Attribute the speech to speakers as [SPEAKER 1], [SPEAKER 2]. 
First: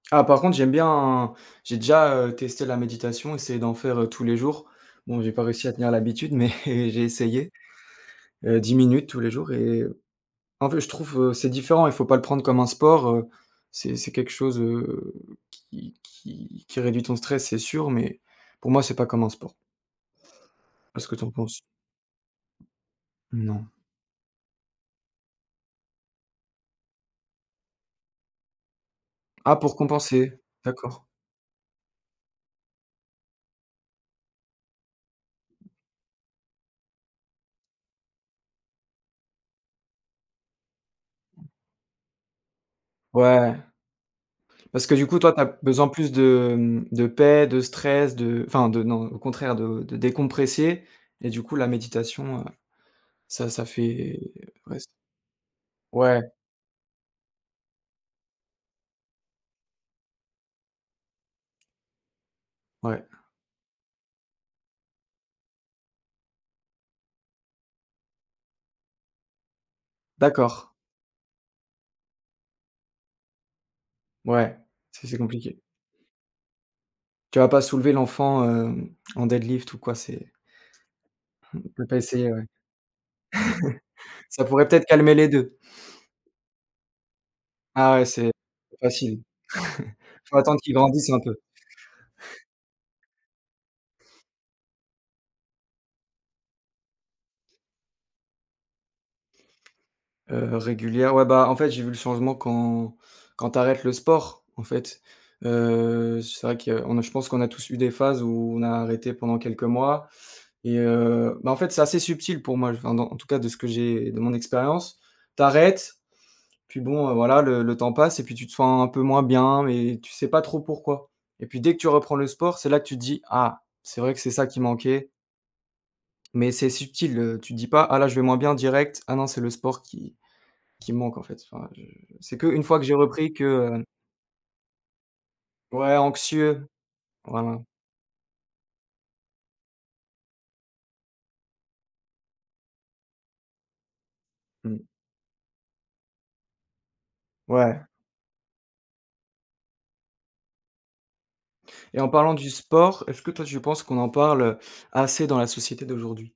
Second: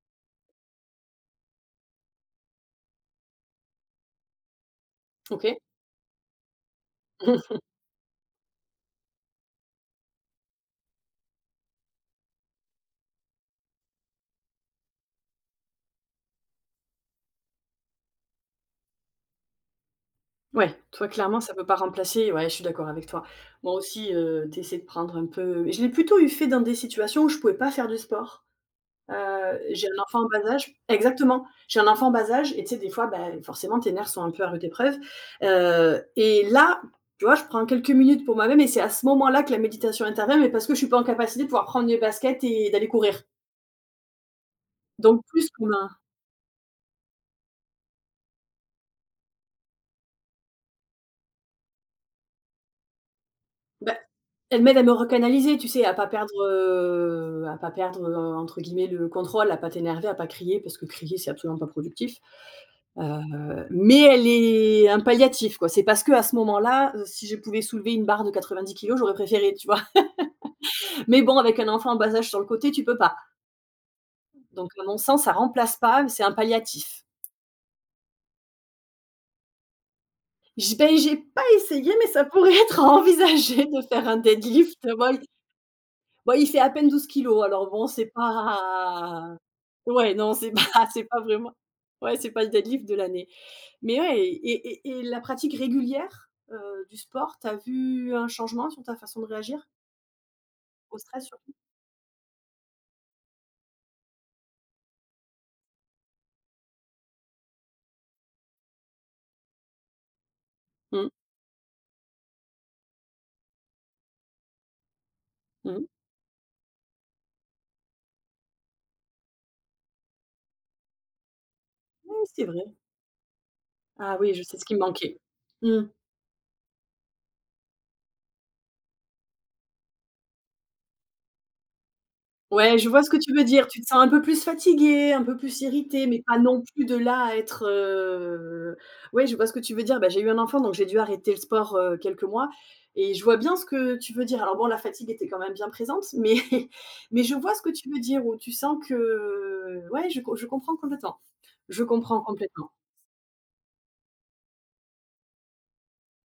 [SPEAKER 1] Ah, par contre, j'aime bien, j'ai déjà, heu, testé la méditation, essayer d'en faire, heu, tous les jours. Bon, j'ai pas
[SPEAKER 2] OK.
[SPEAKER 1] réussi à tenir l'habitude mais j'ai essayé, heu, 10 minutes tous les jours et en fait, je trouve, heu, c'est différent, il faut pas le prendre comme un sport, heu, c'est c'est quelque chose, heu, qui qui qui réduit ton stress, c'est sûr, mais pour moi c'est pas comme un sport.
[SPEAKER 2] Ouais.
[SPEAKER 1] Qu'est
[SPEAKER 2] Toi,
[SPEAKER 1] ce que tu en
[SPEAKER 2] clairement, ça
[SPEAKER 1] penses?
[SPEAKER 2] peut pas remplacer ouais, je suis d'accord avec toi,
[SPEAKER 1] Non.
[SPEAKER 2] moi aussi, heu, tu essaies de prendre un peu je l'ai plutôt eu fait dans des situations où je pouvais pas faire du sport, heu,
[SPEAKER 1] Ah, pour
[SPEAKER 2] j'ai un enfant en
[SPEAKER 1] compenser?
[SPEAKER 2] bas âge
[SPEAKER 1] D'accord.
[SPEAKER 2] exactement, j'ai un enfant en bas âge et tu sais, des fois, bah, forcément, tes nerfs sont un peu à rude épreuves, heu et là, tu vois, je prends quelques minutes pour moi-même et c'est à ce moment-là que la méditation intervient mais parce que je suis pas en capacité de pouvoir prendre mes baskets et d'aller courir
[SPEAKER 1] Ouais. Parce que du coup,
[SPEAKER 2] donc
[SPEAKER 1] toi, tu as
[SPEAKER 2] plus pour
[SPEAKER 1] besoin
[SPEAKER 2] la
[SPEAKER 1] plus de, hem, de paix, de stress, de enfin de non, au contraire, de décompresser et du coup, la méditation, heu, ça ça
[SPEAKER 2] Bah,
[SPEAKER 1] fait
[SPEAKER 2] elle m'aide
[SPEAKER 1] ouais,
[SPEAKER 2] à
[SPEAKER 1] c
[SPEAKER 2] me recanaliser, tu sais, à pas
[SPEAKER 1] Ouais.
[SPEAKER 2] perdre, heu, à pas perdre, heu, entre guillemets «le contrôle», à pas t'énerver, à pas crier, parce que crier, c'est absolument pas productif,
[SPEAKER 1] Ouais.
[SPEAKER 2] heu, mais elle est un palliatif, quoi. C'est parce qu'à ce moment-là, heu, si je pouvais soulever une barre de 90 kilogrammes, j'aurais préféré, tu vois,
[SPEAKER 1] D'accord.
[SPEAKER 2] mais bon, avec un enfant en bas âge sur le côté, tu peux pas
[SPEAKER 1] Ouais,
[SPEAKER 2] donc, à mon
[SPEAKER 1] ça c'est
[SPEAKER 2] sens, ça
[SPEAKER 1] compliqué.
[SPEAKER 2] remplace pas mais c'est un palliatif.
[SPEAKER 1] Tu vas pas soulever l'enfant, heu, en deadlift ou quoi, c'est
[SPEAKER 2] J ben, j'ai pas
[SPEAKER 1] On peut
[SPEAKER 2] essayé
[SPEAKER 1] pas
[SPEAKER 2] mais ça
[SPEAKER 1] essayer, ouais.
[SPEAKER 2] pourrait être envisagé de faire un
[SPEAKER 1] Ça pourrait
[SPEAKER 2] deadlift
[SPEAKER 1] peut-être calmer
[SPEAKER 2] ouais,
[SPEAKER 1] les 2.
[SPEAKER 2] bah, il fait à peine 12 kilogrammes alors, bon,
[SPEAKER 1] Ah ouais,
[SPEAKER 2] c'est
[SPEAKER 1] c'est facile,
[SPEAKER 2] pas ouais,
[SPEAKER 1] il
[SPEAKER 2] non,
[SPEAKER 1] faut
[SPEAKER 2] c'est
[SPEAKER 1] attendre
[SPEAKER 2] pas
[SPEAKER 1] qu'il
[SPEAKER 2] c'est
[SPEAKER 1] grandisse un
[SPEAKER 2] pas
[SPEAKER 1] peu.
[SPEAKER 2] vraiment ouais, c'est pas le deadlift de l'année mais ouais et et et la pratique régulière, heu, du sport, tu as vu un changement sur ta façon de réagir
[SPEAKER 1] Heu,
[SPEAKER 2] au
[SPEAKER 1] régulière,
[SPEAKER 2] stress
[SPEAKER 1] ouais, bah,
[SPEAKER 2] surtout?
[SPEAKER 1] en fait, j'ai vu le changement quand quand tu arrêtes le sport, en fait, heu, c'est vrai qu'on je pense qu'on a tous eu des phases où, on a arrêté pendant quelques mois et
[SPEAKER 2] Mmh.
[SPEAKER 1] heu, bah, en fait, c'est assez subtil pour moi, enfin en tout cas, de ce que j'ai de mon expérience. Tu
[SPEAKER 2] Mmh.
[SPEAKER 1] arrêtes, puis bon, heu, voilà, le le temps passe et puis tu te sens un peu moins bien et tu sais pas trop pourquoi et puis dès que tu
[SPEAKER 2] Oui,
[SPEAKER 1] reprends le
[SPEAKER 2] c'est
[SPEAKER 1] sport, c'est
[SPEAKER 2] vrai.
[SPEAKER 1] là que tu te dis: «Ah! C'est vrai
[SPEAKER 2] Ah
[SPEAKER 1] que c'est
[SPEAKER 2] oui, je
[SPEAKER 1] ça
[SPEAKER 2] c'est
[SPEAKER 1] qui
[SPEAKER 2] ce qui
[SPEAKER 1] manquait!»
[SPEAKER 2] manquait. Mmh.
[SPEAKER 1] mais c'est subtil, heu, tu te dis pas: «Ah, là, je vais moins bien direct». Ah non, c'est le sport qui qui me manque, en fait, enfin, je c'est qu'une
[SPEAKER 2] Ouais,
[SPEAKER 1] fois que
[SPEAKER 2] je
[SPEAKER 1] j'ai
[SPEAKER 2] vois ce que
[SPEAKER 1] repris
[SPEAKER 2] tu
[SPEAKER 1] que,
[SPEAKER 2] veux dire. Tu
[SPEAKER 1] heu
[SPEAKER 2] te sens un peu plus fatigué, un peu plus
[SPEAKER 1] Ouais,
[SPEAKER 2] irrité mais pas non
[SPEAKER 1] anxieux,
[SPEAKER 2] plus de là à être,
[SPEAKER 1] voilà.
[SPEAKER 2] heu, ouais, je vois ce que tu veux dire. Bah, j'ai eu un enfant, donc j'ai dû arrêter le sport, heu, quelques mois et je vois bien ce que tu veux dire alors bon, la
[SPEAKER 1] Mmh.
[SPEAKER 2] fatigue était quand même bien présente mais mais je vois ce que
[SPEAKER 1] Ouais.
[SPEAKER 2] tu veux dire ou tu sens que, heu, ouais, je com je comprends complètement je
[SPEAKER 1] Et en
[SPEAKER 2] comprends
[SPEAKER 1] parlant du
[SPEAKER 2] complètement.
[SPEAKER 1] sport, est-ce que toi tu penses qu'on en parle, heu, assez dans la société d'aujourd'hui?